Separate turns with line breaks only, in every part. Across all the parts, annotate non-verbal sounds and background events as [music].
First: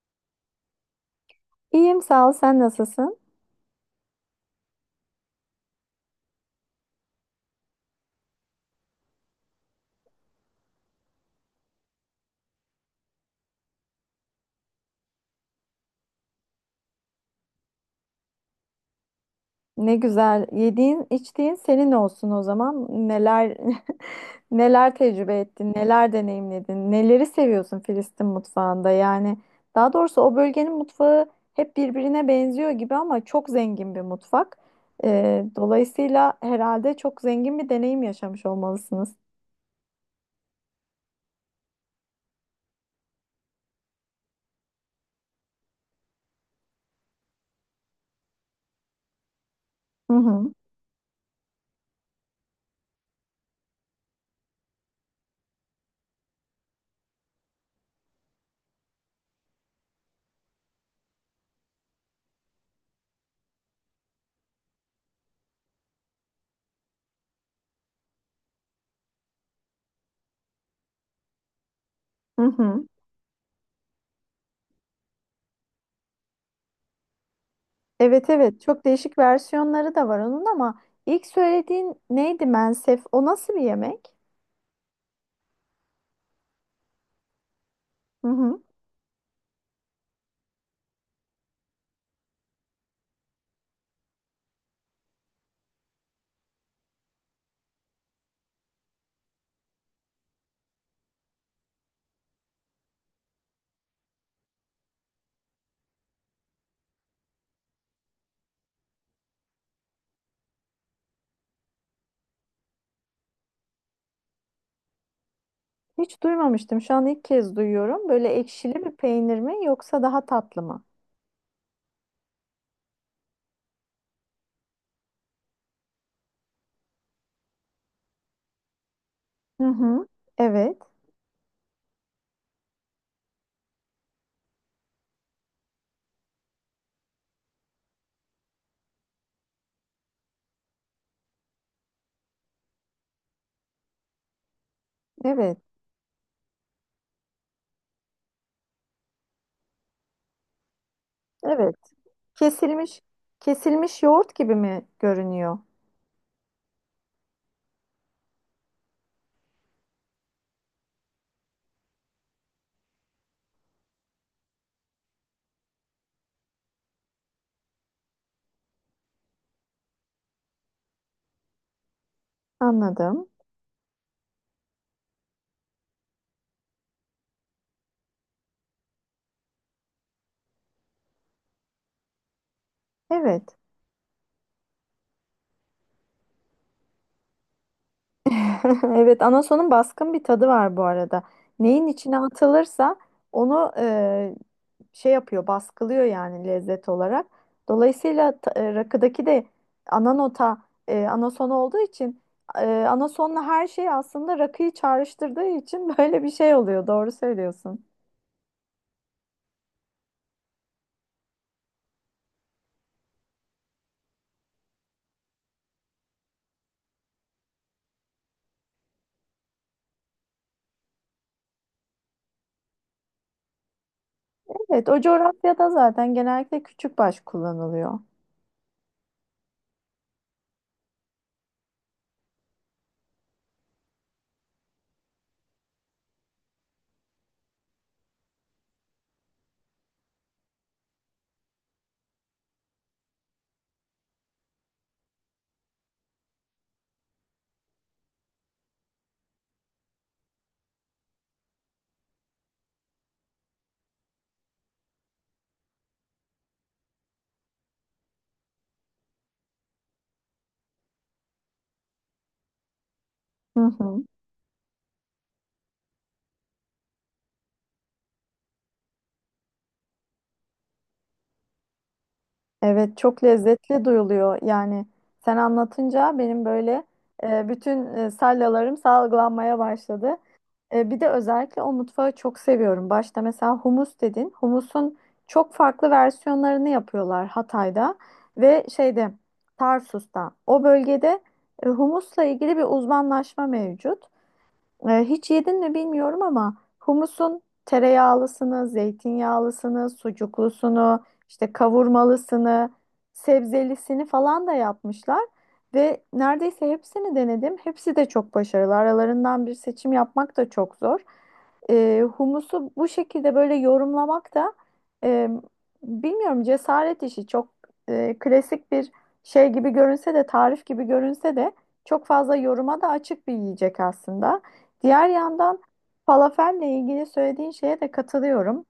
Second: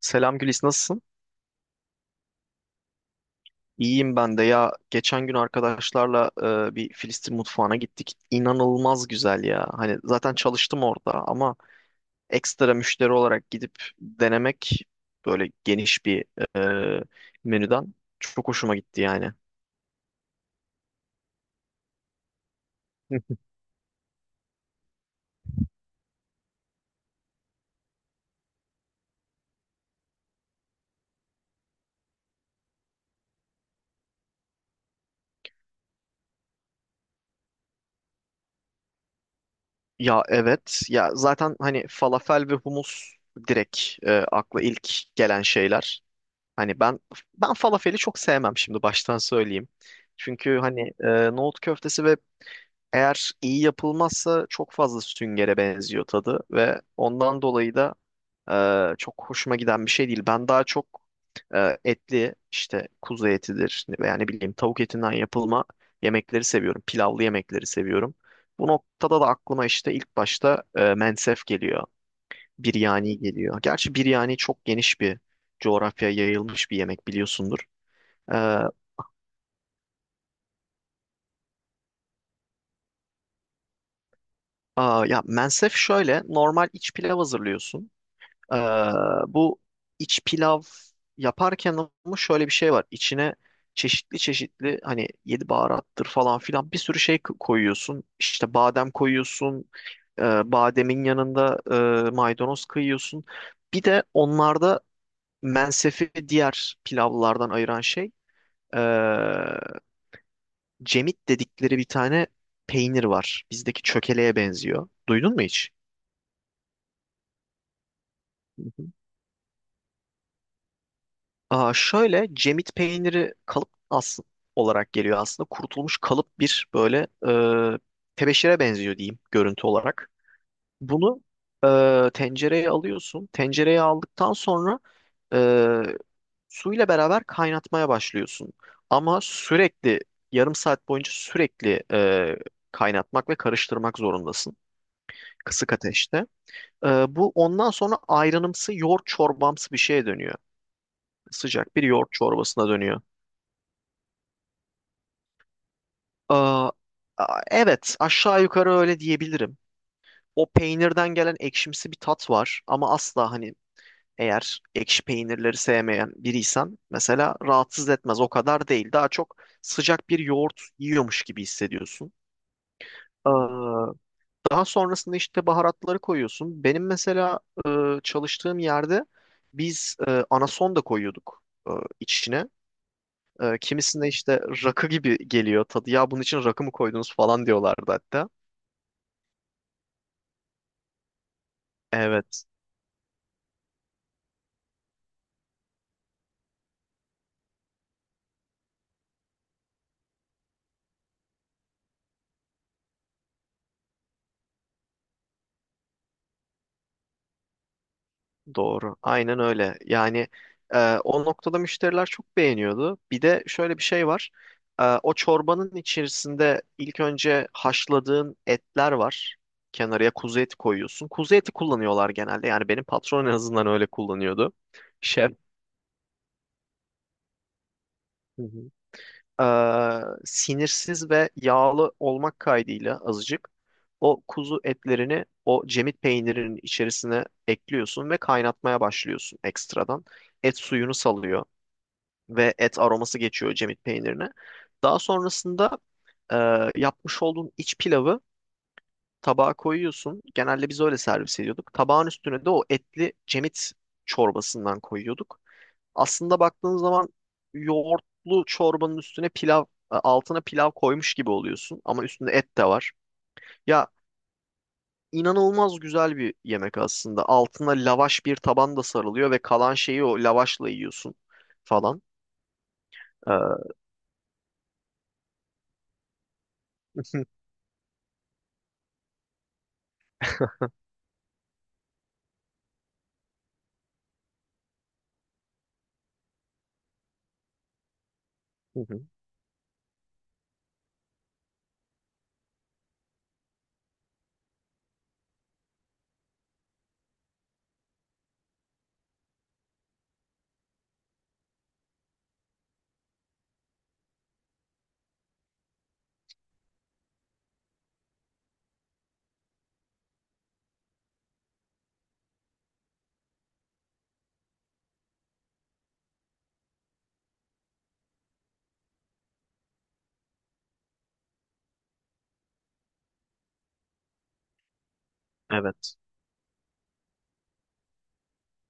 Selam Gülis, nasılsın?
İyiyim sağ ol. Sen nasılsın?
İyiyim ben de ya. Geçen gün arkadaşlarla bir Filistin mutfağına gittik. İnanılmaz güzel ya. Hani zaten çalıştım orada ama ekstra müşteri olarak gidip denemek, böyle geniş bir e, menüden çok hoşuma gitti yani.
Ne güzel. Yediğin, içtiğin senin olsun o zaman.
[laughs]
Neler [laughs] neler tecrübe ettin, neler deneyimledin, neleri seviyorsun Filistin mutfağında? Yani daha doğrusu o bölgenin mutfağı hep birbirine benziyor gibi ama çok zengin bir mutfak. Dolayısıyla herhalde çok zengin bir deneyim yaşamış olmalısınız.
Ya evet, ya zaten hani falafel ve humus direkt akla ilk gelen şeyler. Hani ben falafeli çok sevmem, şimdi baştan söyleyeyim.
Hı hı.
Çünkü hani nohut köftesi ve eğer iyi yapılmazsa çok fazla süngere benziyor tadı ve ondan dolayı da çok hoşuma giden bir şey değil. Ben daha çok etli, işte kuzu etidir veya ne bileyim tavuk etinden yapılma yemekleri seviyorum. Pilavlı yemekleri seviyorum. Bu noktada da aklıma işte ilk başta mensef geliyor.
Hı hı.
Biryani geliyor. Gerçi biryani çok geniş bir coğrafyaya yayılmış bir yemek, biliyorsundur.
Evet,
E,
evet, çok değişik versiyonları da var onun ama ilk söylediğin neydi, mensef? O nasıl bir yemek?
ya mensef şöyle, normal iç pilav hazırlıyorsun.
Hı
Ee,
hı.
bu iç pilav yaparken ama şöyle bir şey var. İçine çeşitli çeşitli, hani yedi baharattır falan filan, bir sürü şey koyuyorsun. İşte badem koyuyorsun. e, Bademin yanında maydanoz kıyıyorsun. Bir de onlarda mensefi diğer pilavlardan ayıran şey, e, cemit dedikleri bir tane peynir var. Bizdeki çökeleye benziyor. Duydun mu hiç?
Hiç duymamıştım. Şu an ilk kez duyuyorum. Böyle ekşili bir peynir mi yoksa daha tatlı mı?
Şöyle cemit peyniri kalıp olarak geliyor aslında. Kurutulmuş kalıp, bir böyle e, tebeşire benziyor diyeyim,
Hı
görüntü
hı.
olarak.
Evet.
Bunu tencereye alıyorsun. Tencereye aldıktan sonra e, suyla beraber kaynatmaya başlıyorsun. Ama sürekli, yarım saat boyunca sürekli kaynatmak ve karıştırmak zorundasın,
Evet.
kısık ateşte. Bu ondan sonra ayranımsı yoğurt, çorbamsı bir şeye dönüyor. Sıcak
Evet.
bir yoğurt çorbasına
Kesilmiş
dönüyor.
kesilmiş yoğurt gibi mi görünüyor?
Aa, evet, aşağı yukarı öyle diyebilirim. O peynirden gelen ekşimsi bir tat var ama asla, hani eğer ekşi peynirleri sevmeyen biriysen mesela, rahatsız etmez. O kadar değil. Daha çok sıcak bir yoğurt yiyormuş gibi hissediyorsun.
Anladım.
Aa, daha sonrasında işte baharatları koyuyorsun. Benim mesela e, çalıştığım yerde biz anason da koyuyorduk e, içine.
Evet.
Kimisinde işte rakı gibi geliyor tadı. Ya bunun için rakı mı koydunuz falan diyorlardı hatta.
[laughs] Evet, anasonun baskın bir tadı var bu arada. Neyin içine
Evet,
atılırsa onu şey yapıyor, baskılıyor yani lezzet olarak. Dolayısıyla rakıdaki de ana nota anason olduğu için anasonla her şey aslında rakıyı çağrıştırdığı için [laughs] böyle bir şey oluyor. Doğru söylüyorsun.
doğru. Aynen öyle. Yani e, o noktada müşteriler çok beğeniyordu. Bir de şöyle bir şey var. O çorbanın içerisinde ilk önce haşladığın etler var. Kenarıya kuzu eti koyuyorsun. Kuzu eti kullanıyorlar genelde. Yani benim patron en azından öyle kullanıyordu.
Evet, o
Şef.
coğrafyada zaten genellikle küçükbaş kullanılıyor.
Hı hı. Ee, sinirsiz ve yağlı olmak kaydıyla, azıcık o kuzu etlerini o cemit peynirinin içerisine ekliyorsun ve kaynatmaya başlıyorsun ekstradan. Et suyunu salıyor ve et aroması geçiyor cemit peynirine. Daha sonrasında e, yapmış olduğun iç pilavı tabağa koyuyorsun. Genelde biz öyle servis ediyorduk. Tabağın üstüne de o etli cemit çorbasından koyuyorduk. Aslında baktığın zaman yoğurtlu çorbanın üstüne pilav, altına pilav koymuş gibi oluyorsun ama üstünde et de var.
Hı
Ya,
hı.
inanılmaz güzel bir yemek aslında. Altına lavaş bir taban da sarılıyor ve kalan şeyi o lavaşla yiyorsun falan.
Evet, çok
Ee,
lezzetli duyuluyor. Yani sen anlatınca benim böyle
[laughs]
bütün salyalarım salgılanmaya başladı. E, bir de özellikle o mutfağı çok seviyorum. Başta mesela humus dedin. Humusun çok farklı versiyonlarını yapıyorlar Hatay'da ve
Hı hı.
şeyde, Tarsus'ta. O bölgede humusla ilgili bir uzmanlaşma mevcut. Hiç yedin mi bilmiyorum ama humusun tereyağlısını, zeytinyağlısını, sucuklusunu, işte kavurmalısını, sebzelisini falan da yapmışlar. Ve neredeyse hepsini denedim. Hepsi de çok başarılı. Aralarından bir seçim yapmak da çok zor. Humusu bu şekilde böyle yorumlamak da e, bilmiyorum, cesaret işi. Çok klasik bir şey gibi görünse de, tarif gibi görünse de çok fazla yoruma da açık bir yiyecek aslında. Diğer yandan
Evet,
falafelle ilgili söylediğin şeye de katılıyorum,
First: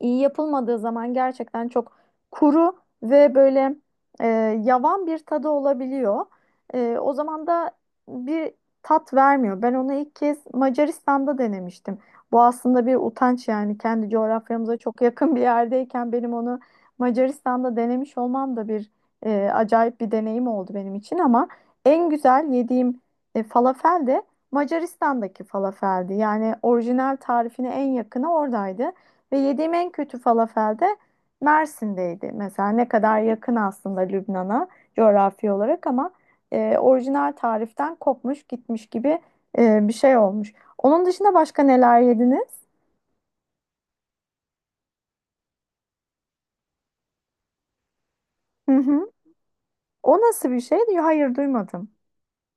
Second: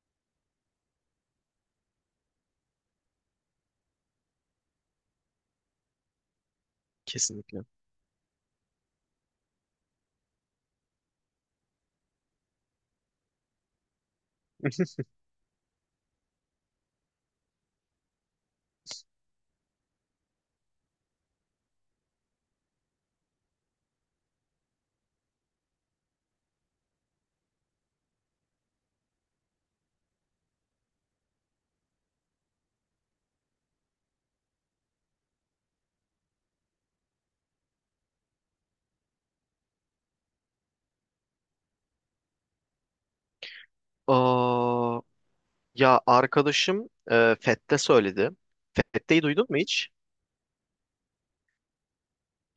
iyi yapılmadığı zaman gerçekten çok kuru ve böyle e, yavan bir tadı olabiliyor. E, o zaman
kesinlikle.
da bir tat vermiyor. Ben onu ilk kez Macaristan'da denemiştim. Bu aslında bir utanç yani, kendi coğrafyamıza çok yakın bir yerdeyken benim onu Macaristan'da denemiş olmam da bir acayip bir deneyim oldu benim için ama en güzel yediğim falafel de Macaristan'daki falafeldi. Yani orijinal tarifine en yakını oradaydı. Ve yediğim en kötü falafel de Mersin'deydi. Mesela ne kadar yakın aslında Lübnan'a coğrafi olarak ama orijinal tariften kopmuş gitmiş gibi bir şey olmuş. Onun dışında başka neler yediniz?
Aa, ya arkadaşım Fette söyledi.
Hı hı.
Fette'yi duydun mu hiç?
O nasıl bir şey? Hayır, duymadım.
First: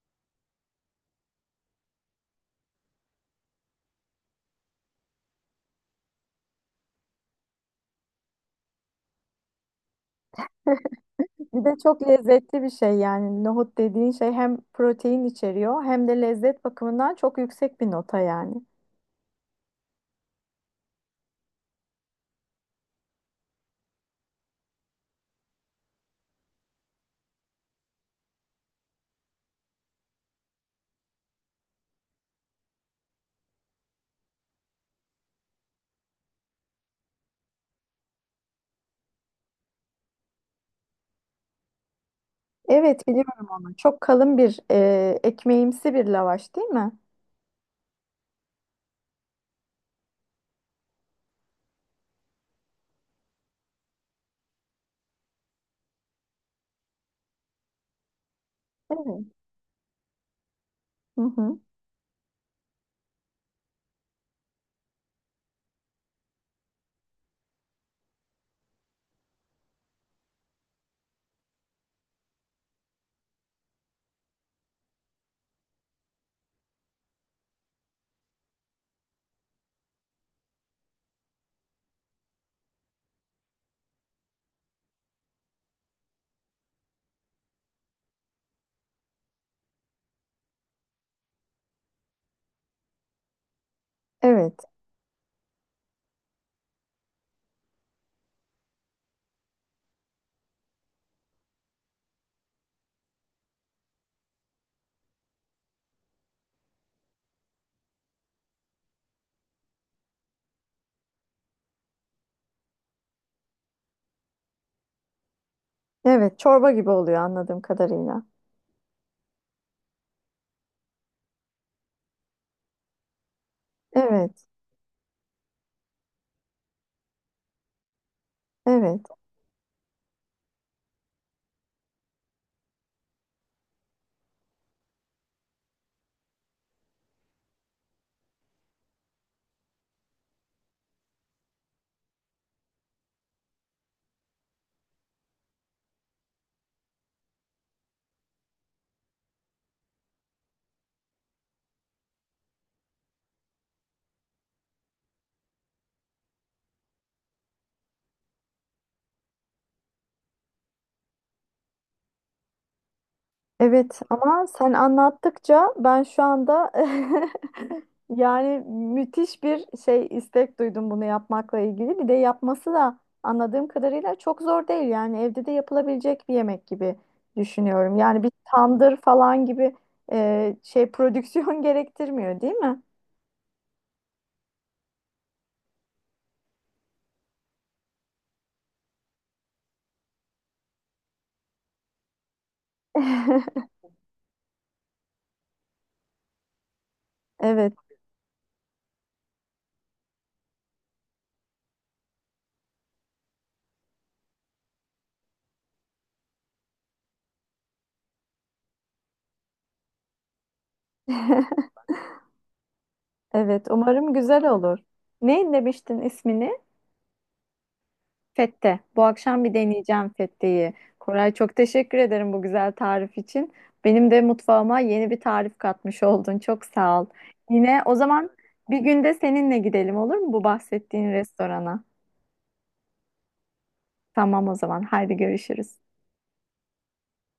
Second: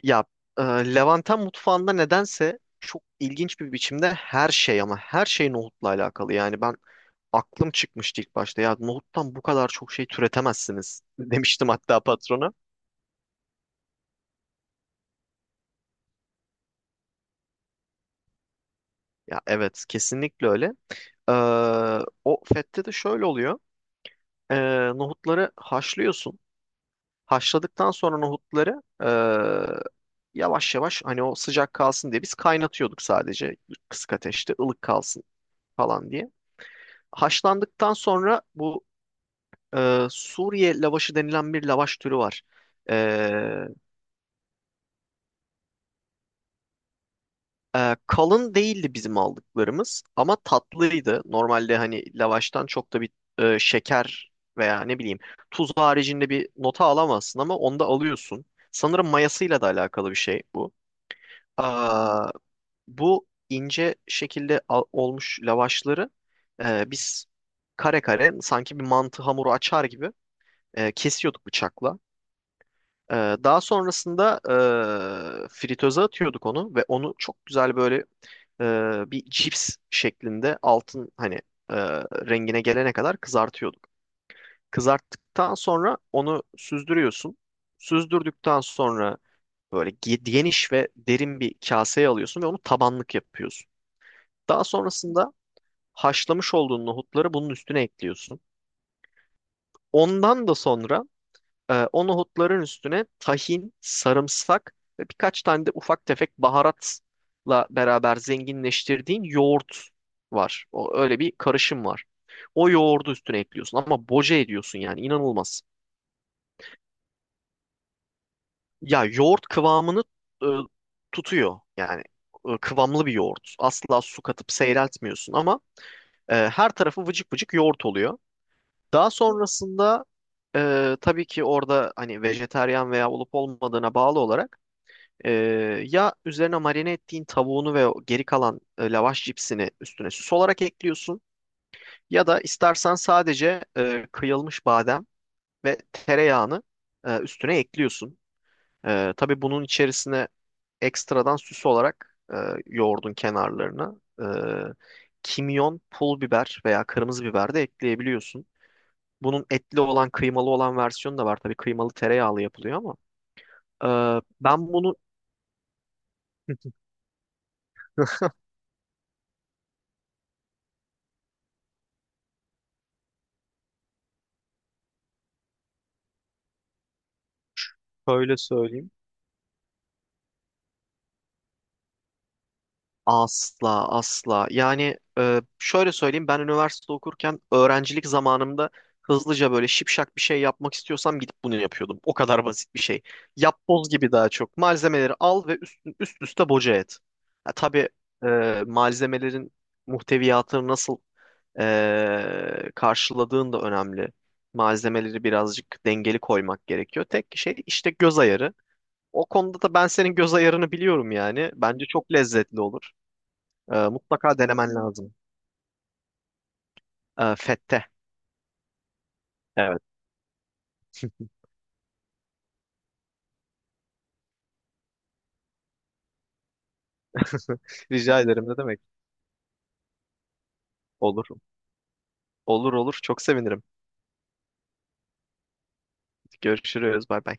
Ya e, Levanten mutfağında nedense çok ilginç bir biçimde her şey, ama her şey nohutla alakalı. Yani ben, aklım çıkmıştı ilk başta. Ya nohuttan bu kadar çok şey türetemezsiniz [laughs]
Bir
demiştim
de
hatta
çok
patrona.
lezzetli bir şey yani, nohut dediğin şey hem protein içeriyor hem de lezzet bakımından çok yüksek bir nota yani.
Ya evet, kesinlikle öyle. Ee, o fette de şöyle oluyor. Ee, nohutları haşlıyorsun. Haşladıktan sonra nohutları yavaş yavaş, hani o sıcak kalsın diye biz kaynatıyorduk sadece, kısık ateşte ılık kalsın falan diye. Haşlandıktan sonra bu Suriye lavaşı denilen bir lavaş türü var.
Evet, biliyorum
E,
onu. Çok kalın bir ekmeğimsi bir lavaş değil mi?
Kalın değildi bizim aldıklarımız ama tatlıydı. Normalde hani lavaştan çok da bir şeker veya ne bileyim tuz haricinde bir nota alamazsın ama onda alıyorsun. Sanırım
Evet.
mayasıyla da alakalı bir şey bu.
Hı hı.
Aa, bu ince şekilde olmuş lavaşları biz kare kare, sanki bir mantı hamuru açar gibi, kesiyorduk bıçakla. Ee, daha sonrasında fritöze atıyorduk onu ve onu çok güzel, böyle bir cips şeklinde, altın hani e, rengine gelene kadar kızartıyorduk. Kızarttıktan sonra onu süzdürüyorsun. Süzdürdükten sonra böyle geniş ve derin bir kaseye alıyorsun ve onu tabanlık yapıyorsun.
Evet.
Daha sonrasında haşlamış olduğun nohutları bunun üstüne ekliyorsun. Ondan da sonra, o nohutların üstüne tahin, sarımsak ve birkaç tane de ufak tefek baharatla beraber zenginleştirdiğin yoğurt var. O, öyle bir karışım var. O yoğurdu üstüne ekliyorsun ama boca ediyorsun yani, inanılmaz.
Evet, çorba gibi oluyor anladığım kadarıyla.
Ya, yoğurt kıvamını e, tutuyor yani, kıvamlı bir yoğurt. Asla su
Evet,
katıp seyreltmiyorsun ama her tarafı vıcık vıcık yoğurt oluyor.
evet,
Daha sonrasında tabii ki orada, hani vejetaryen veya olup olmadığına bağlı olarak, Ee, ya üzerine marine ettiğin tavuğunu ve o geri kalan lavaş cipsini üstüne süs olarak ekliyorsun. Ya da istersen sadece kıyılmış badem ve tereyağını üstüne ekliyorsun. Tabii bunun içerisine ekstradan süs olarak, yoğurdun kenarlarına, E, kimyon, pul biber veya kırmızı biber de ekleyebiliyorsun. Bunun etli olan, kıymalı olan versiyonu da var. Tabii kıymalı tereyağlı yapılıyor ama.
evet,
E,
ama sen
ben bunu
anlattıkça ben şu anda
[laughs]
[laughs] yani müthiş bir şey, istek duydum bunu yapmakla ilgili. Bir de yapması da anladığım kadarıyla çok zor değil, yani evde de yapılabilecek bir yemek gibi düşünüyorum. Yani bir
böyle söyleyeyim.
tandır falan gibi şey, prodüksiyon [laughs] gerektirmiyor değil mi?
Asla asla. Yani şöyle söyleyeyim, ben üniversite okurken, öğrencilik zamanımda hızlıca böyle şipşak bir şey yapmak istiyorsam gidip bunu yapıyordum. O kadar basit bir şey.
[laughs]
Yapboz gibi daha çok. Malzemeleri al ve üst üste boca et. Ha,
Evet.
tabii malzemelerin muhteviyatını nasıl karşıladığın da önemli. Malzemeleri birazcık dengeli koymak gerekiyor. Tek şey işte göz ayarı. O konuda da ben senin göz ayarını biliyorum yani.
[laughs]
Bence çok lezzetli olur.
Evet,
Ee,
umarım
mutlaka
güzel
denemen
olur.
lazım.
Ne demiştin ismini?
Fette.
Fette. Bu akşam bir
Evet.
deneyeceğim fetteyi. Koray, çok teşekkür ederim bu güzel tarif için. Benim de mutfağıma yeni bir tarif katmış oldun. Çok sağ ol. Yine o
Rica
zaman
ederim, ne
bir
demek?
günde seninle gidelim, olur mu, bu bahsettiğin
Olur.
restorana?
Olur olur. Çok sevinirim.
Tamam o zaman. Haydi görüşürüz.
Görüşürüz. Bay bay.